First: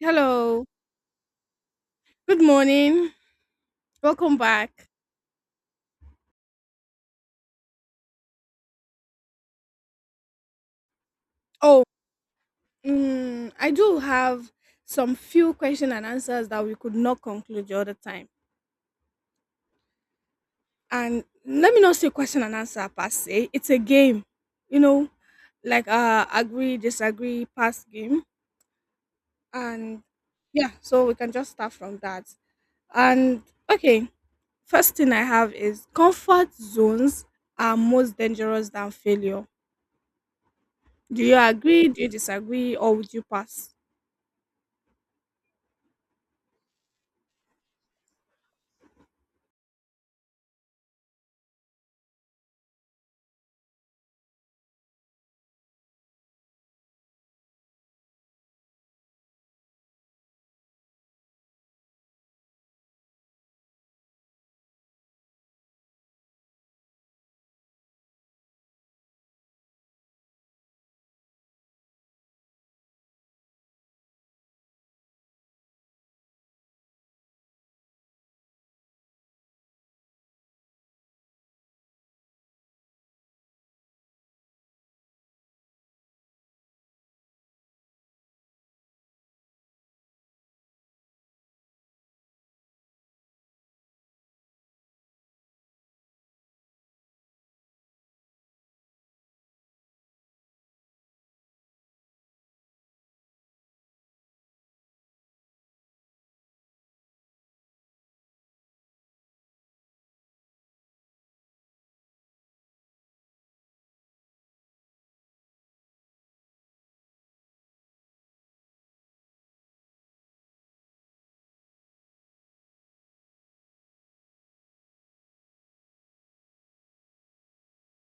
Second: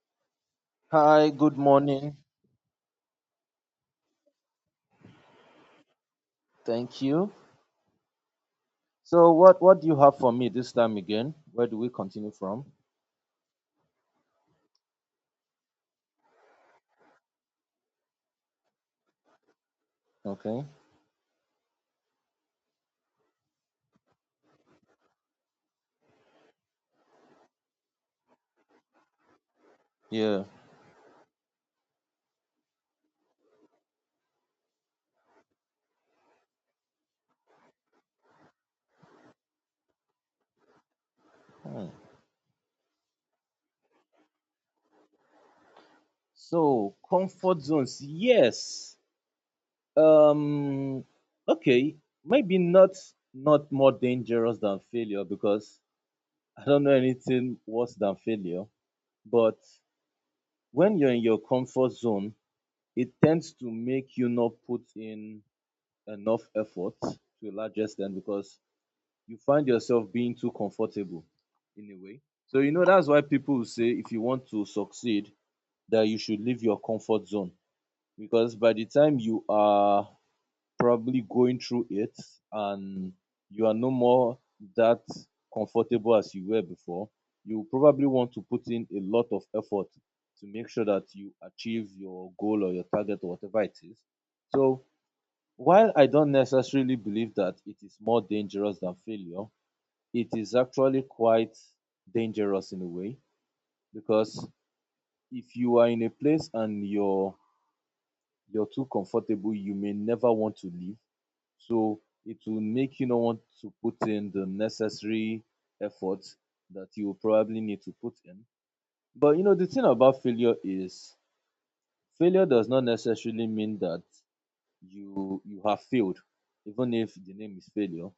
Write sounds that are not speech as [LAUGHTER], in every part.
Hello. Hi, good morning. Good morning. Welcome back. Thank you. So what do you have for me this time again? Where do Oh, we continue from? I do have some few question and answers that we could not conclude the other time. Okay. And let me not say question and answer per se. It's a game, you know, like agree, disagree, pass game. And Yeah. yeah, so we can just start from that. And okay, first thing I have is comfort zones are most dangerous than failure. Do you agree? Hmm. Do you disagree? Or would you pass? So comfort zones. Yes. Um okay, maybe not more dangerous than failure because I don't know anything worse than failure, but when you're in your comfort zone, it tends to make you not put in enough effort to a large extent because you find yourself being too comfortable in a way. So you know that's why people say if you want to succeed that you should leave your comfort zone because by the time you are probably going through it and you are no more that comfortable as you were before, you probably want to put in a lot of effort to make sure that you achieve your goal or your target or whatever it is. So while I don't necessarily believe that it is more dangerous than failure, it is actually quite dangerous in a way because if you are in a place and you're too comfortable, you may never want to leave. So it will make you not want to put in the necessary effort that you will probably need to put in. But you know the thing about failure is failure does not necessarily mean that you have failed, even if the name is failure.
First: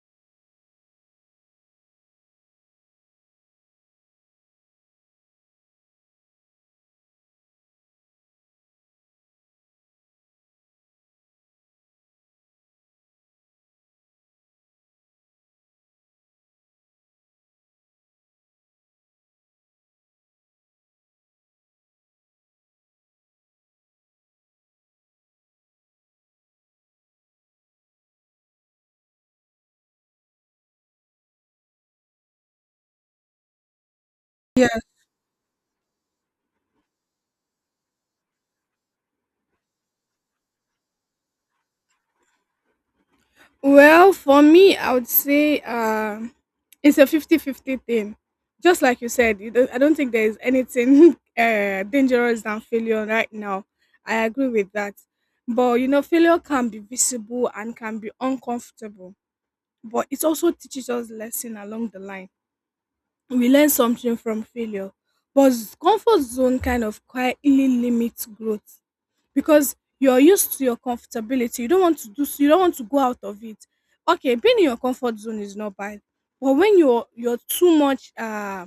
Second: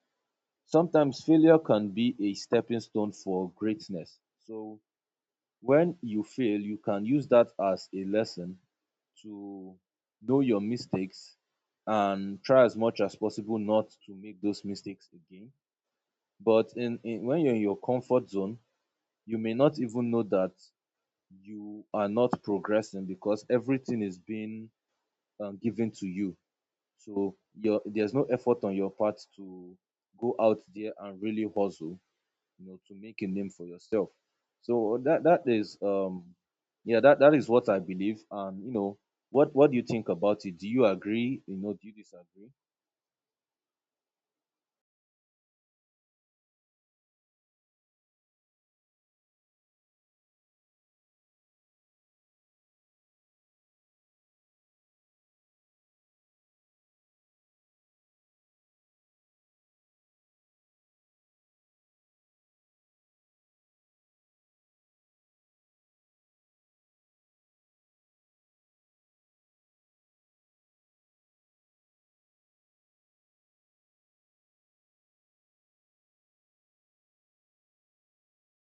Sometimes failure can be a stepping stone for greatness. So when you fail you can use that as a lesson to know your mistakes and try as much as possible not to make those mistakes again but in when you're in your comfort zone you may not even know that you are not progressing because everything is being given to you so there's no effort on your part to go out there and really hustle, you know, to make a name for yourself. Yeah. So that is yeah, that is what I believe. And you know, what do you think about it? Do you agree? You know, do you disagree? Well, for me, I would say it's a 50-50 thing. Just like you said, you don't, I don't think there is anything [LAUGHS] dangerous than failure right now. I agree with that. But, you know, failure can be visible and can be uncomfortable. But it also teaches us lesson along the line. We learn something from failure. But comfort zone kind of quietly limits growth because you're used to your comfortability. You don't want to go out of it. Okay, being in your comfort zone is not bad. But when you're too much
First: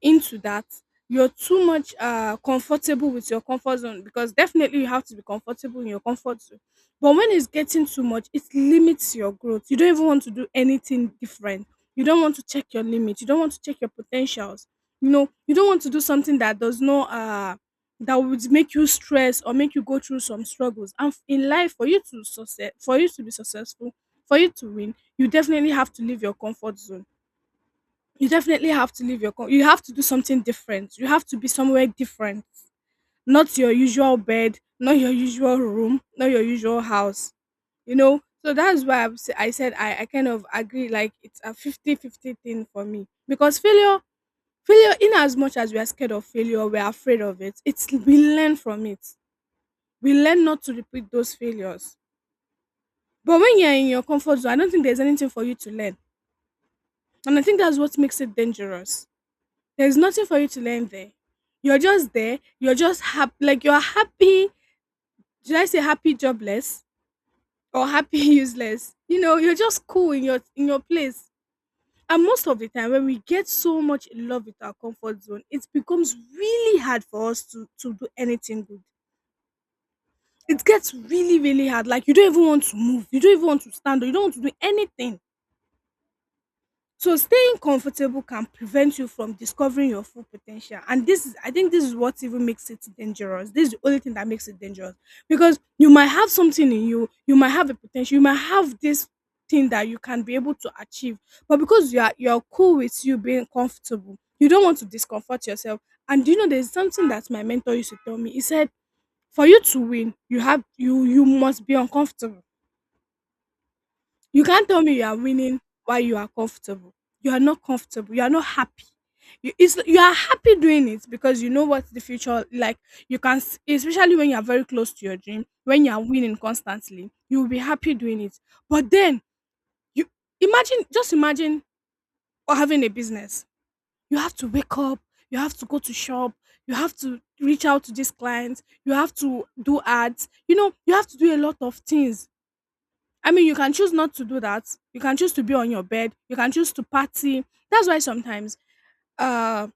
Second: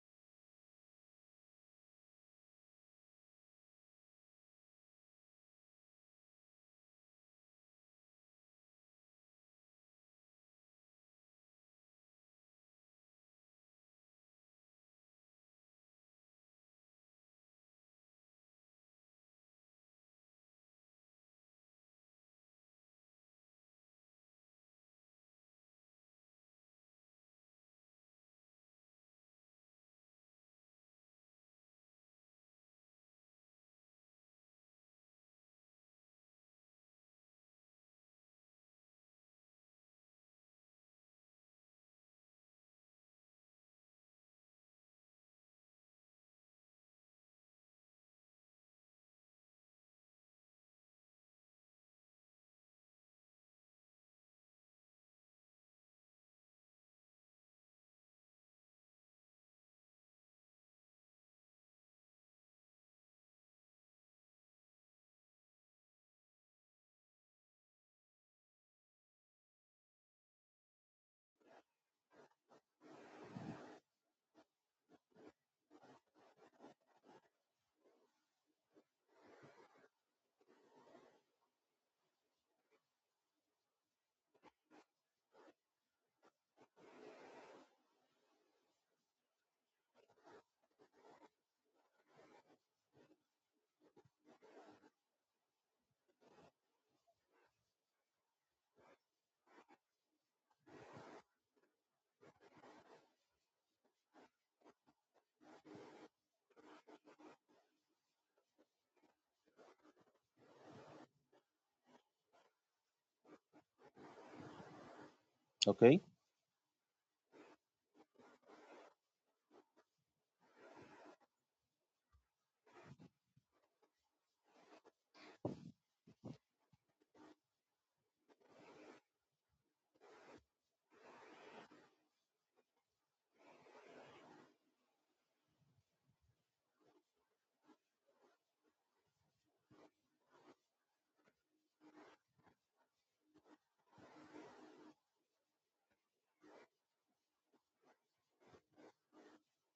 into that, you're too much comfortable with your comfort zone, because definitely you have to be comfortable in your comfort zone. But when it's getting too much, it limits your growth. You don't even want to do anything different. You don't want to check your limit. You don't want to check your potentials. You know, you don't want to do something that does not that would make you stress or make you go through some struggles. And in life, for you to be successful, for you to win, you definitely have to leave your comfort zone. You definitely have to you have to do something different, you have to be somewhere different, not your usual bed, not your usual room, not your usual house. You know, so that's why I'm sa- I said I kind of agree. Like it's a 50 50 thing for me, because failure, in as much as we are scared of failure, we're afraid of it, it's, we learn from it. We learn not to repeat those failures. But when you're in your comfort zone, I don't think there's anything for you to learn, and I think that's what makes it dangerous. There's nothing for you to learn there. You're just there. You're just happy. Like you're happy. Should I say happy jobless or happy [LAUGHS] useless? You know, you're just cool in your place. And most of the time, when we get so much in love with our comfort zone, it becomes really hard for us to do anything good. It gets really, really hard. Like you don't even want to move. You don't even want to stand. Or you don't want to do anything. So staying comfortable can prevent you from discovering your full potential. And this is, I think this is what even makes it dangerous. This is the only thing that makes it dangerous. Because you might have something in you, you might have a potential, you might have this thing that you can be able to achieve. But because you're cool with you being comfortable, you don't want to discomfort yourself. And do you know there's something that my mentor used to tell me. He said, for you to win, you must be uncomfortable. You can't tell me you are winning while Okay. you are comfortable. You are not comfortable. You are not happy. It's, you are happy doing it because you know what the future like. Especially when you are very close to your dream, when you are winning constantly, you will be happy doing it. But then you imagine, just imagine, or having a business. You have to wake up. You have to go to shop. You have to reach out to these clients. You have to do ads. You know, you have to do a lot of things. I mean, you can choose not to do that. You can choose to be on your bed. You can choose to party. That's why sometimes, uh,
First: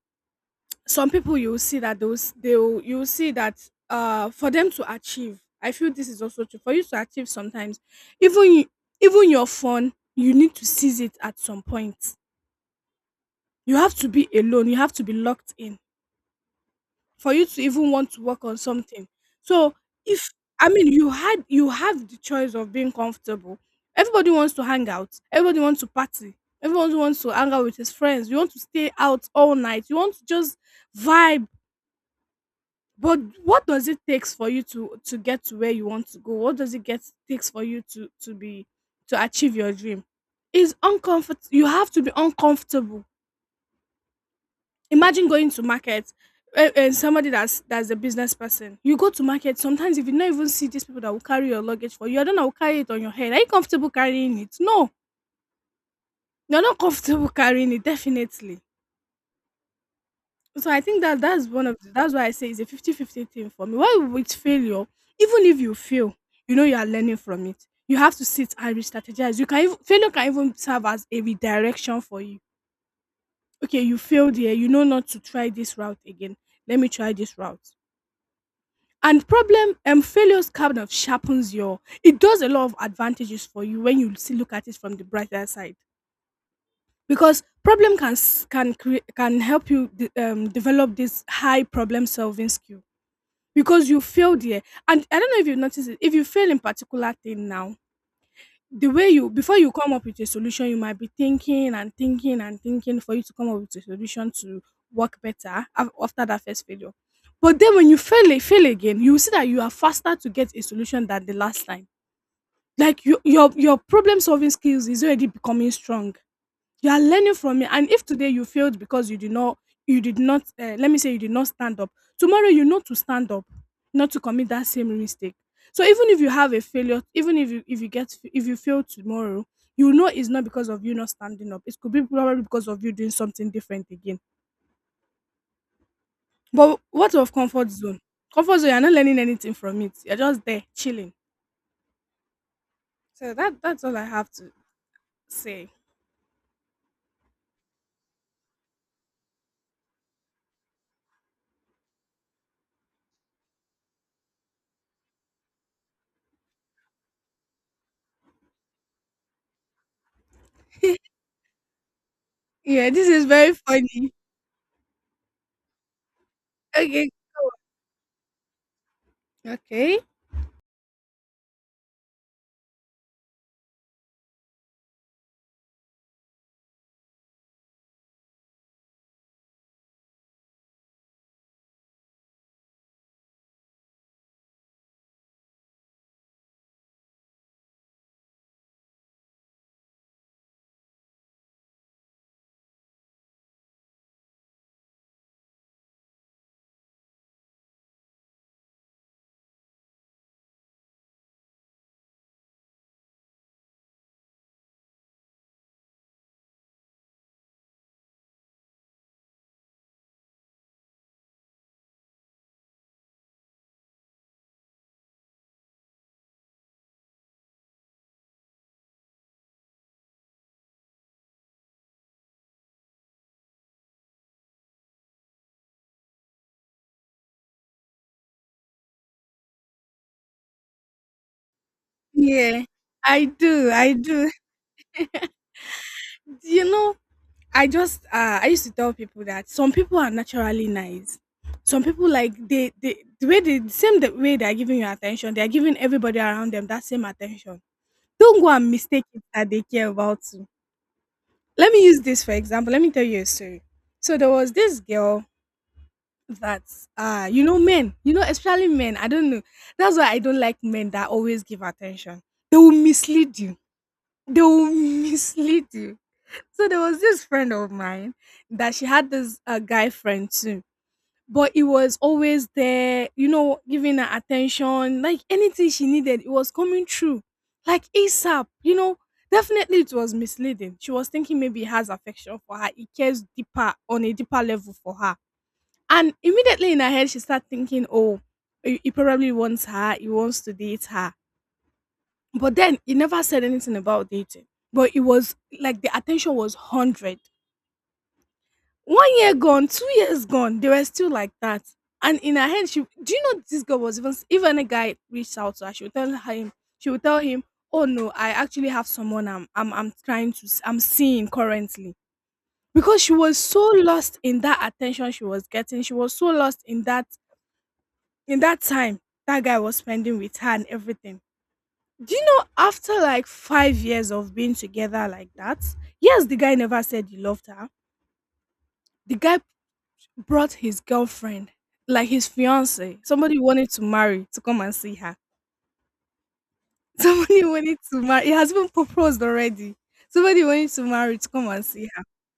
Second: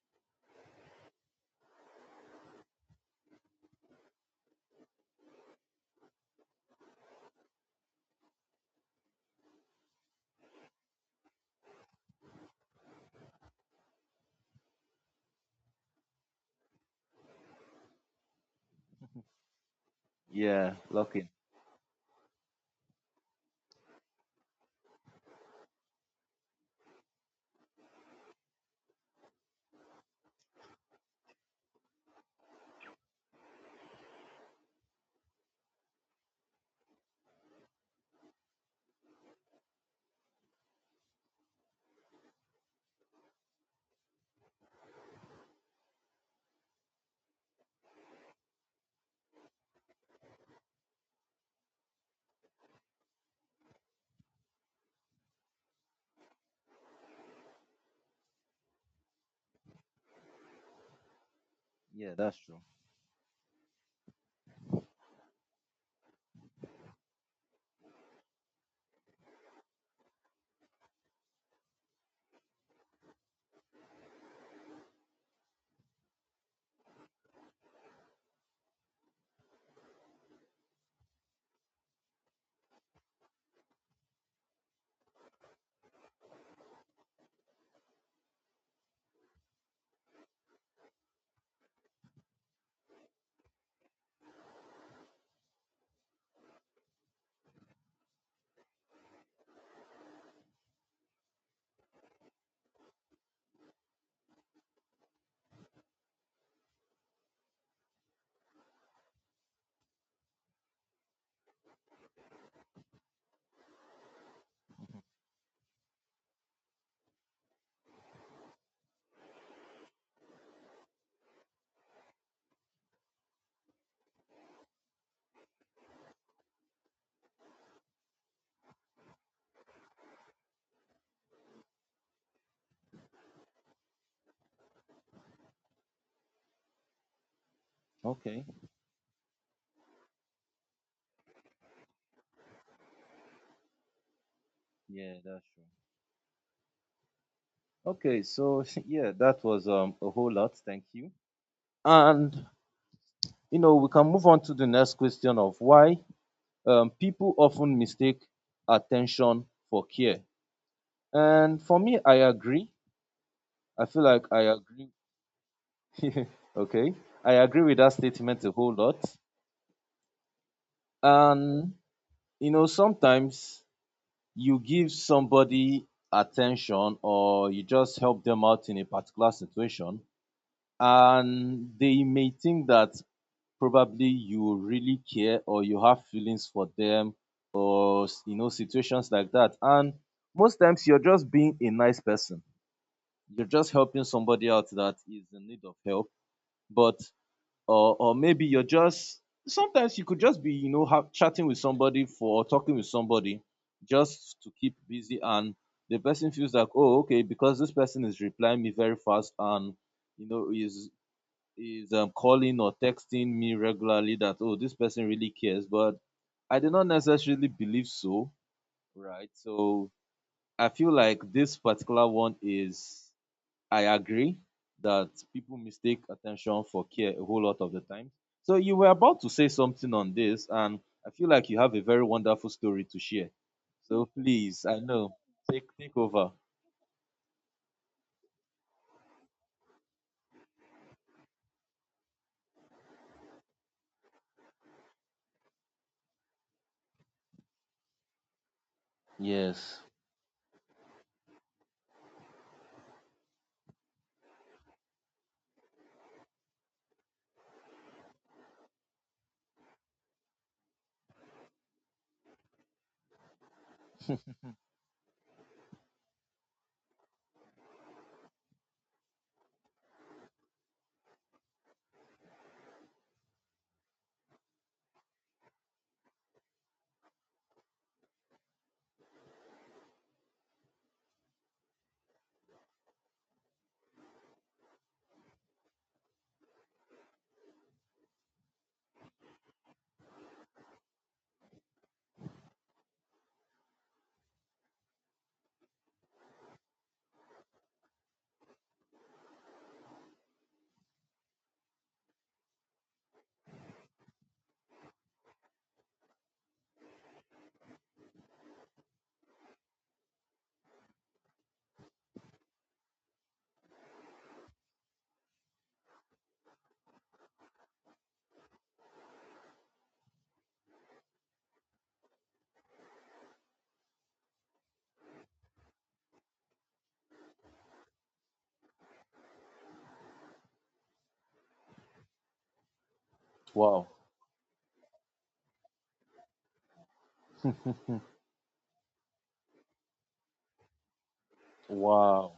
some people you will see that you will see that for them to achieve, I feel this is also true. For you to achieve, sometimes even you, even your phone, you need to seize it at some point. You have to be alone. You have to be locked in for you to even want to work on something. So if I Yeah, mean locking. You have the choice of being comfortable. Everybody wants to hang out. Everybody wants to party. Everyone wants to hang out with his friends. You want to stay out all night. You want to just vibe. But what does it takes for you to get to where you want to go? What does it get takes for you to be to achieve your dream? Is uncomfort. You have to be uncomfortable. Imagine going to market, eh, and somebody that's a business person. You go to market sometimes, if you not even see these people that will carry your luggage for you, I don't know, will carry it on your head. Are you comfortable carrying it? No, you're not comfortable [LAUGHS] carrying it definitely. So I think that that's one of the, that's Yeah, why I that's say it's true. a 50-50 thing for me. Why with failure, even if you fail, you know you are learning from it. You have to sit and re-strategize. Failure can even serve as a redirection for you. Okay, you failed here. You know not to try this route again. Let me try this route. And problem failures kind of sharpens your, it does a lot of advantages for you when you see, look at it from the brighter side, because problem can create, can help you develop this high problem solving skill. Because you fail there, and I don't know if you notice it, if you fail in particular thing now, the way you, before you come up with a solution, you might be thinking and thinking and thinking for you to come up with a solution to work better after that first failure. But then when you fail again, you will see that you are faster to get a solution than the last time. Like your problem solving skills is already becoming strong. You are learning from it. And if today you failed because you did not let me say you did not stand up, tomorrow you know to stand up, not to commit that same mistake. So even if you have a failure, even if you fail tomorrow, you know it's not because of you not standing up. It could be probably because of you doing something different again. But what of comfort zone? Okay. Comfort zone, you're not learning anything from it. You're just there chilling. So that that's all I have to Yeah, that's true. say. Okay, so [LAUGHS] yeah, that was a whole lot. Thank you. And you know, we can move on to the next question of why people often mistake attention for care. [LAUGHS] And for me, I agree. Yeah, this is very I feel funny. like I agree [LAUGHS] okay. Okay. I agree with that statement a whole lot. Okay. And, you know, sometimes you give somebody attention or you just help them out in a particular situation, and they may think that probably you really care or you have feelings for them or, you know, situations like that. And most times you're just being a nice person, you're just helping somebody out that is in need of help. But or maybe you're just sometimes you could just be, you know, chatting with somebody for or talking with somebody just to keep busy and the person feels like, oh, okay, because this person is replying me very fast and you know is calling or texting me regularly, that oh this person really cares, but I do not necessarily believe so, right? So I feel like this particular one is, I agree that people mistake attention for care a whole lot of the time. So you were about to say something on this, and I feel like you have a very wonderful Yeah, story to I share. do, I So do. please, I know, take over. You know, I just I used to tell people that some people are naturally nice. Some people, like, they the way they are giving you attention, they are giving everybody around them that same attention. Don't go and mistake it that they Yes. care about you. Let me use this for example. Let me tell you a story. So there was this girl that, you know, men, you know, especially men, I don't know. That's why I don't like men that always give attention. They will mislead you. They will [LAUGHS] mislead you. So there was this friend of mine, that she had this guy friend too, but he was always there, you know, giving her attention, like anything she needed, it was coming through, like ASAP, you know. Definitely, it was misleading. She was thinking maybe he has affection for her, he cares deeper on a deeper level for her. And immediately in her head, she started thinking, oh, he probably wants her, he wants to date her. But then he never said anything about dating. But it was like the attention was 100. 1 year gone, 2 years gone, they were still like that. And in her head, she, do you know this girl was, even a guy reached out to her, she would tell him, she would tell him, oh no, I actually have someone I'm I'm seeing currently. Because she was so lost in that attention she was getting. She was so lost in that, in that time that guy was spending with her and everything. Do you know after like 5 years of being together like that? Yes, the guy never said he loved her. The guy brought his girlfriend, like his fiance, somebody he wanted to Wow. marry to come and see her. [LAUGHS] Somebody he wanted to marry. He has been proposed already. Somebody he wanted to marry to come and see her. Wow.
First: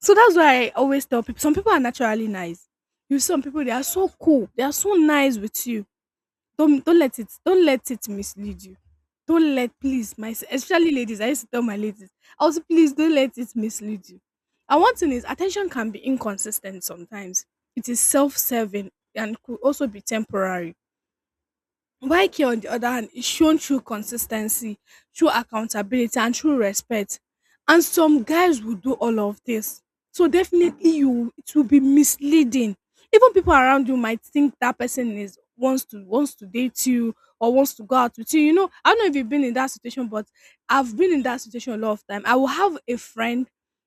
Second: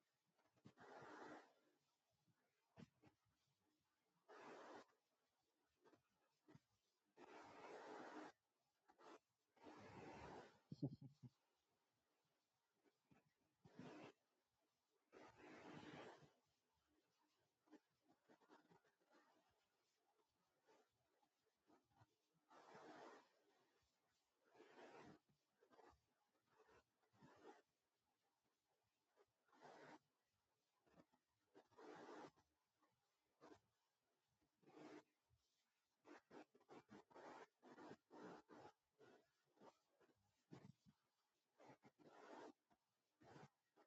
So that's why I always tell people some people are naturally nice. You see some people they are so cool. They are so nice with you, don't let it mislead you. Don't let please my Especially ladies. I used to tell my ladies, also please don't let it mislead you. And one thing is attention can be inconsistent sometimes. It is self-serving and could also be temporary. Wike, on the other hand, is shown through consistency, through accountability, and through respect. And some guys will do all of this. So definitely, you it will be misleading. Even people around you might think that person is wants to wants to date you or wants to go out with you. You know, I don't know if you've been in that situation, but I've been in that situation a lot of time. I will have a friend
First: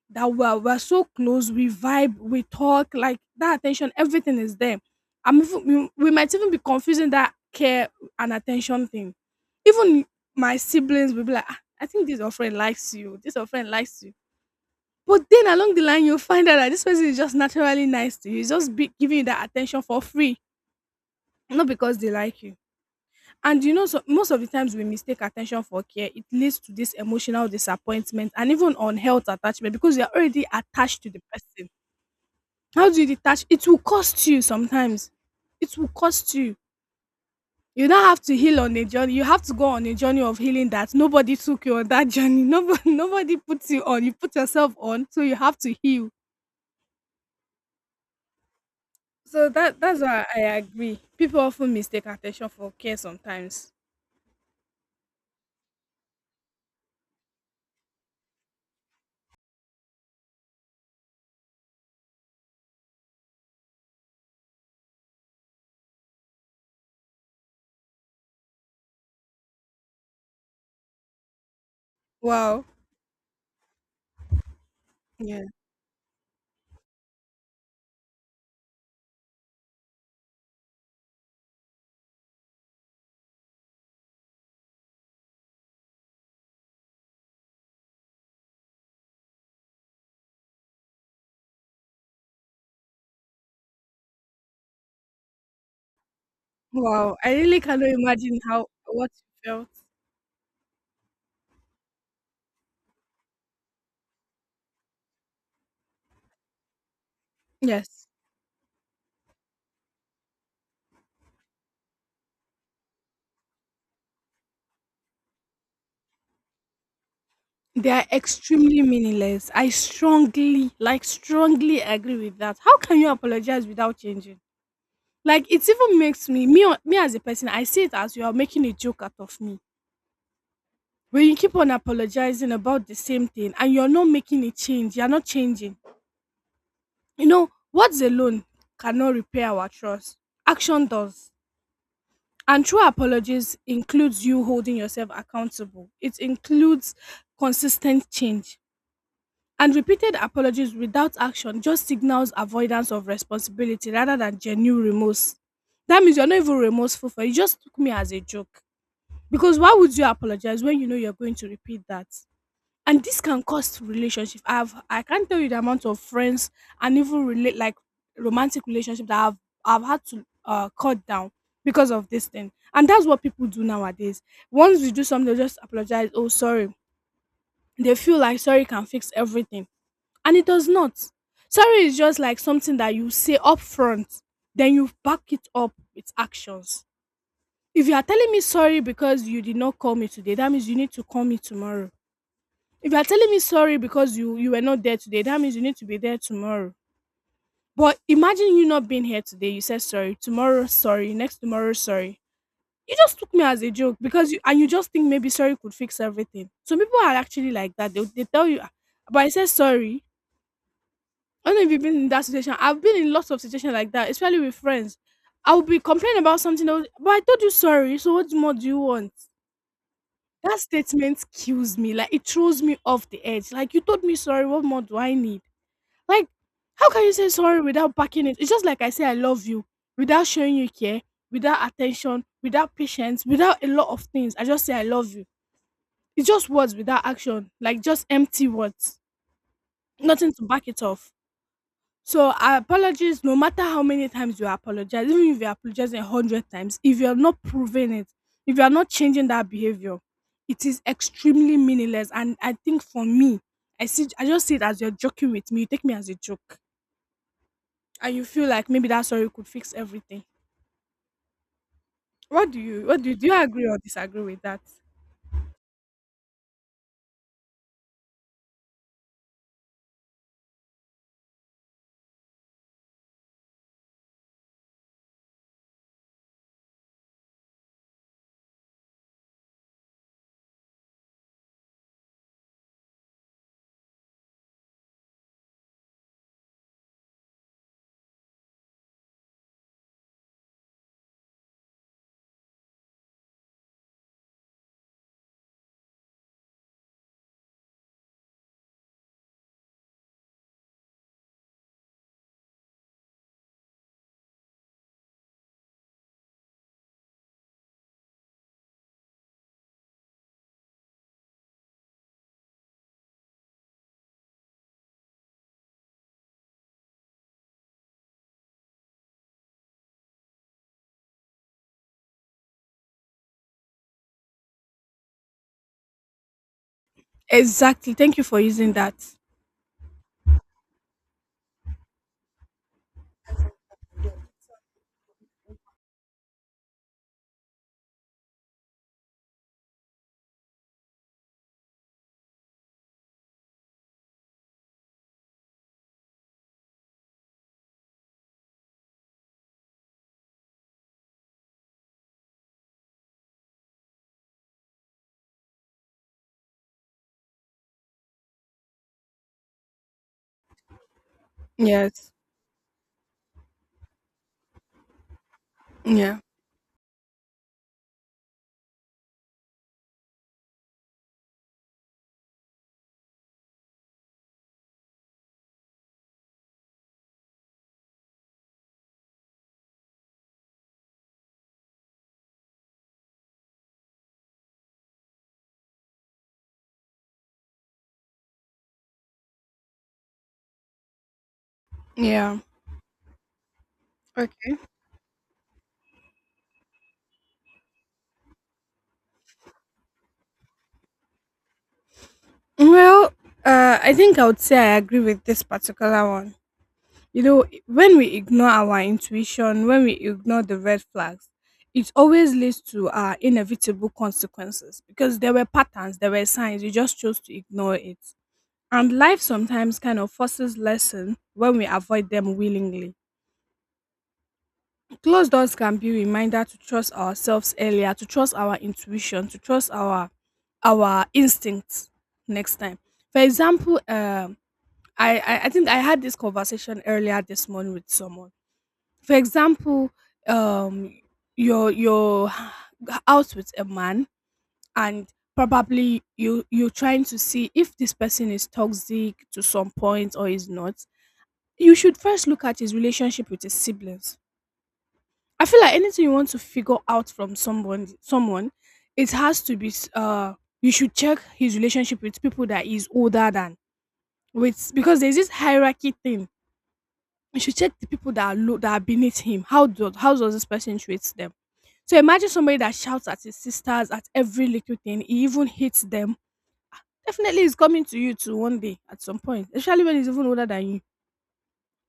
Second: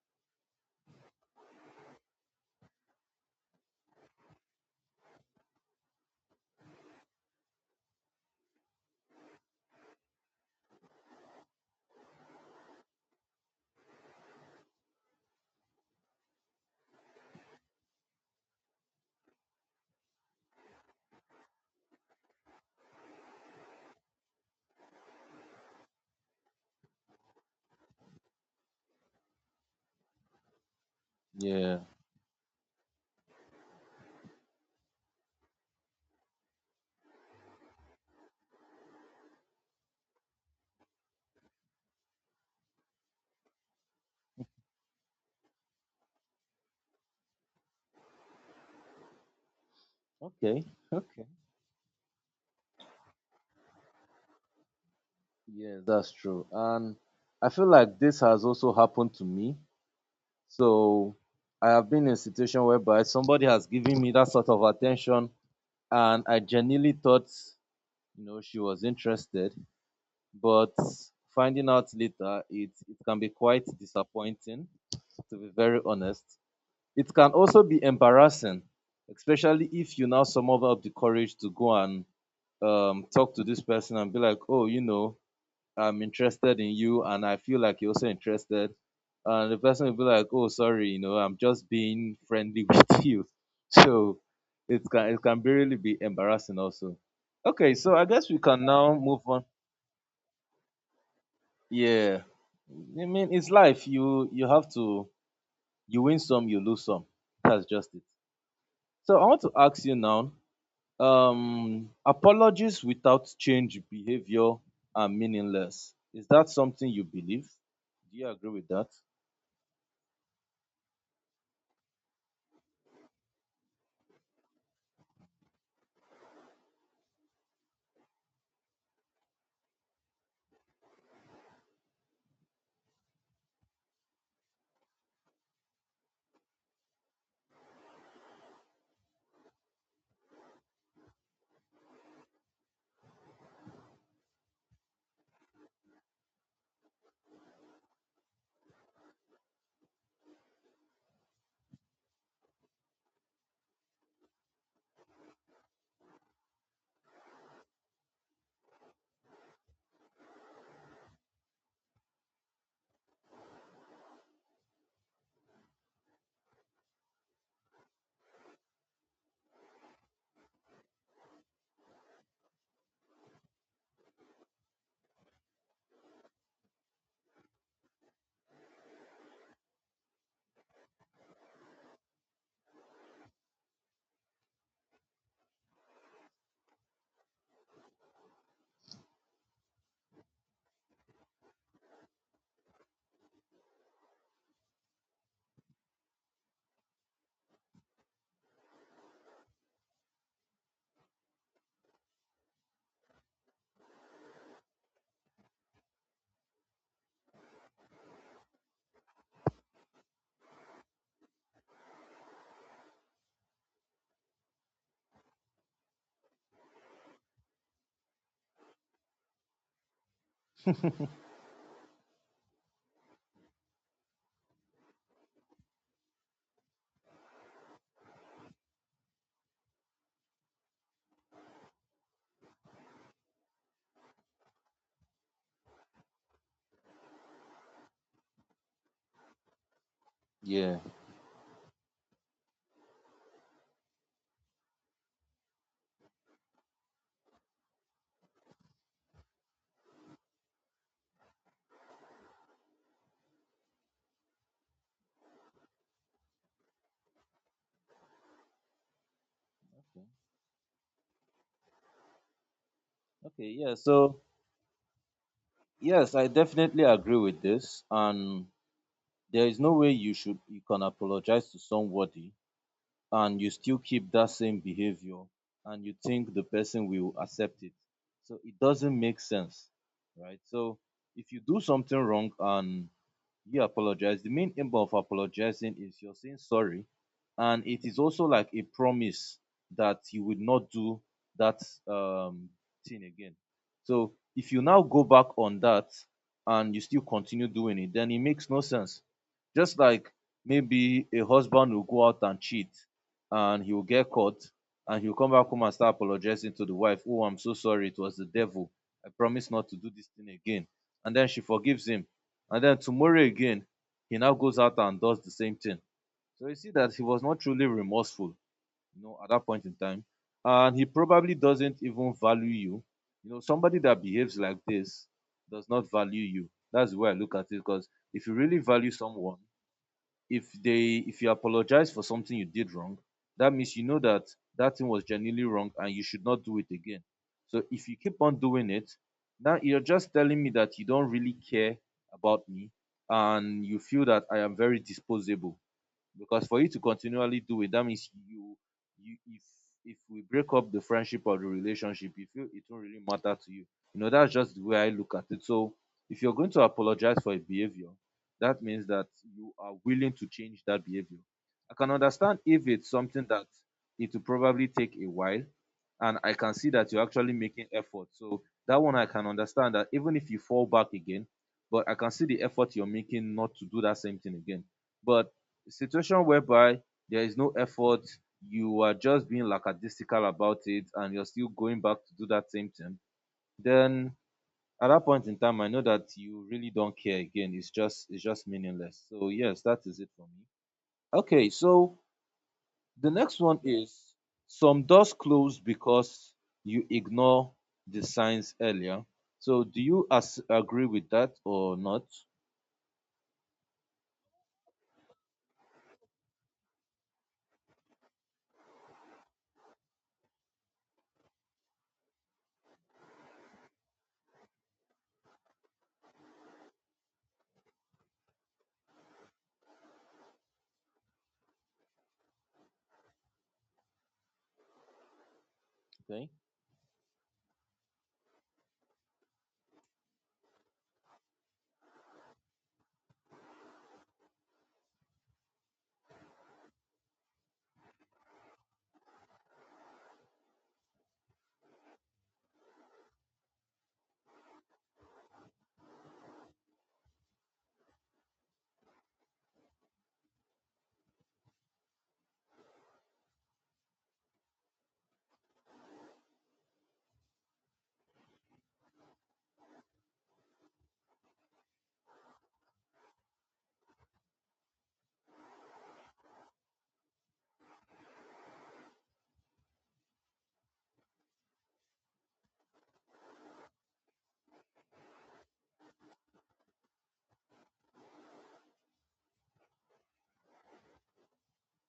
that we're so close, we vibe, we talk, like that attention, everything is there. I'm even, we might even be confusing that care an attention thing. Even my siblings will be like, "Ah, I think this your friend likes you. This your friend likes you." But then along the line, you'll find out that this person is just naturally nice to you. He's just be giving you that attention for free, not because they like you. And you know, so most of the times we mistake attention for care. It leads to this emotional disappointment and even unhealth attachment because you're already attached to the person. Yeah. How do you detach? It will cost you sometimes. It will cost you. You don't have to heal on a journey. You have to go on a journey of healing that nobody took you on that journey. [LAUGHS] Nobody, nobody puts you on. You put yourself on, so you have to heal. So that's why I Okay. agree. Okay. People often mistake attention for care sometimes. Yeah, that's true. And I feel like this has also happened to me. So I have been in a situation whereby somebody has given me that sort of attention, and I genuinely thought you know she was interested but finding out later Wow. it can be quite disappointing, to Yeah. be very honest. It can also be embarrassing, especially if you now summon up the courage to go and talk to this person and be like, oh, you know, I'm interested in you and I feel like you're also interested. And the person will be like, oh, sorry, you know, I'm just being friendly [LAUGHS] with you. So it can, it can really be embarrassing also. Wow. I really Okay, cannot so I guess we imagine can how now what move you on. felt. Yeah. I mean it's life. You have to, you win some, you lose some. That's just it. Yes. So I want to ask you now, apologies without change behavior are meaningless. Is that something you believe? They are Do you agree with extremely that? meaningless. I strongly, like strongly agree with that. How can you apologize without changing? Like it even makes me as a person, I see it as you are making a joke out of me. When you keep on apologizing about the same thing and you're not making a change, you're not changing. You know, words alone cannot repair our trust. Action does. And true apologies includes you holding yourself accountable. It includes consistent change. And repeated apologies without action just signals avoidance of responsibility rather than genuine remorse. That means you're not even remorseful for it. You just took me as a joke. Because why would you apologize when you know you're going to repeat that? And this can cost relationship. I can't tell you the amount of friends and even relate, like romantic relationship that I've had to cut down because of this thing. And that's what people do nowadays. Once you do something, they just apologize, oh, sorry. They feel like sorry can fix everything, and it does not. Sorry is just like something that you say up front, then you back it up with actions. If you are telling me sorry because you did not call me today, that means you need to call me tomorrow. If you are telling me sorry because you were not there today, that means you need to be there tomorrow. But imagine you not being here today. You said sorry tomorrow, sorry next tomorrow, sorry. You just took me as a joke because you just think maybe sorry could fix everything. Some people are actually like that. They tell you, "Ah, but I said sorry." I don't know if you've been in that situation. I've been in lots of situations like that, especially with friends. I will be complaining about something else, but I told you sorry. So what more do you want? That statement kills me. Like it throws me off the edge. Like you told me sorry. What more do I need? Like, how can you say sorry without backing it? It's just like I say, I love you, without showing you care, without attention, without patience, without a lot of things. I just say, I love you. It's just words without action, like just empty words, nothing to back Yeah. it off. So, apologies, no matter how many times you apologize, even if you apologize 100 times, if you're not proving it, if you're not changing that behavior, it is extremely meaningless. And I think for me, I see, I just see it as you're joking with me. You take me as a joke. And you feel like maybe that sorry could fix everything. Do you Okay, agree yeah. or disagree So, with that? yes, I definitely agree with this. And there is no way you can apologize to somebody and you still keep that same behavior and you think the person will accept it. So it doesn't make sense, right? So if you do something wrong and you apologize, the main aim of apologizing is you're saying sorry, and it is also like a promise that you would not do that um, thing again. So if you now go back on that and you still continue doing it, then it makes no sense. Just like maybe a husband will go out and cheat and he will get caught and he'll come back home and start apologizing to the wife, oh, I'm so sorry, it was the devil. I promise not to do this thing again. And then she forgives him and then tomorrow again, he now goes out and does the same thing. So you see that he was not truly remorseful, you know, at that point in time. And he probably doesn't even value you. You know, somebody that behaves like this does not value you. That's the way I look at it. Because Exactly. Thank you if you for really using value that. someone, if you apologize for something you did wrong, that means you know that that thing was genuinely wrong and you should not do it again. So if you keep on doing it, now you're just telling me that you don't really care about me and you feel that I am very disposable, because for you to continually do it, that means you you if we break up the friendship or the relationship, you feel it do not really matter to you. You know, that's just the way I look at it. So if you're going to apologize for a behavior, that means that you are willing to change that behavior. I can Yes. understand if it's something that it will probably take a while Yeah. and I can see that you're actually making effort, so that one I can understand that even if you fall back again, but I can see the effort you're making not to do that same thing again. But a situation whereby there is no effort, you are just being lackadaisical about it and you're still going back to do that same thing, then at that point in time I know that you really don't care again. It's just, it's just meaningless. So yes, that is it for me. Okay, so Yeah. the next one is, Okay. some doors close because you ignore the signs earlier. So do you as agree with that or not? Well, I think I would say I agree with this particular one. You know, when we ignore our intuition, when we ignore the red flags, it always leads to inevitable consequences because there were patterns, there were signs, you just chose to ignore it. And life sometimes kind of forces lesson when we avoid them willingly. Closed doors can be Okay. reminder to trust ourselves earlier, to trust our intuition, to trust our instincts next time. For example, I think I had this conversation earlier this morning with someone. For example, um, you're out with a man and probably you're trying to see if this person is toxic to some point or is not. You should first look at his relationship with his siblings. I feel like anything you want to figure out from someone, it has to be. You should check his relationship with people that he's older than with, because there's this hierarchy thing. You should check the people that are low, that are beneath him. How does this person treat them? So imagine somebody that shouts at his sisters at every little thing. He even hits them. Definitely, he's coming to you too one day at some point, especially when he's even older than you.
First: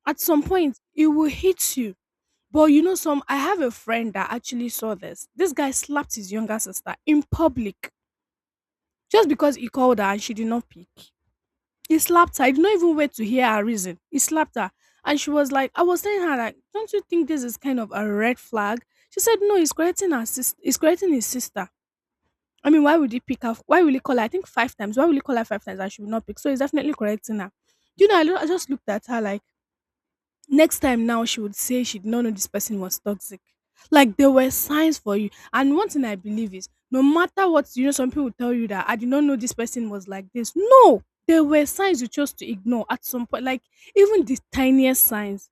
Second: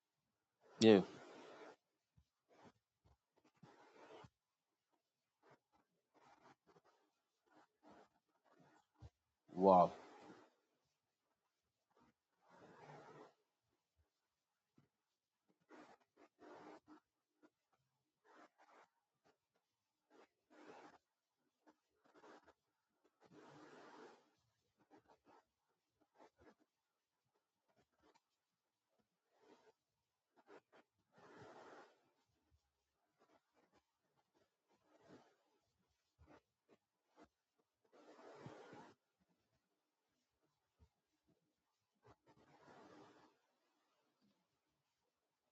At some point, Yeah. he will hit you. But you know, some I have a friend that actually saw this. This guy slapped his younger sister in public just because he Wow. called her and she did not pick. He slapped her. He did not even wait to hear her reason. He slapped her. And she was like, I was telling her, like, don't you think this is kind of a red flag? She said, No, he's correcting her he's correcting his sister. I mean, why would he pick her? Why will he call her? I think 5 times. Why will he call her 5 times and she will not pick? So he's definitely correcting her. You know, I just looked at her like, next time now she would say she did not know this person was toxic. Like, there were signs for you. And one thing I believe is no matter what, you know, some people tell you that I did not know this person was like this. No, there were signs you chose to ignore at some point, like even the tiniest signs.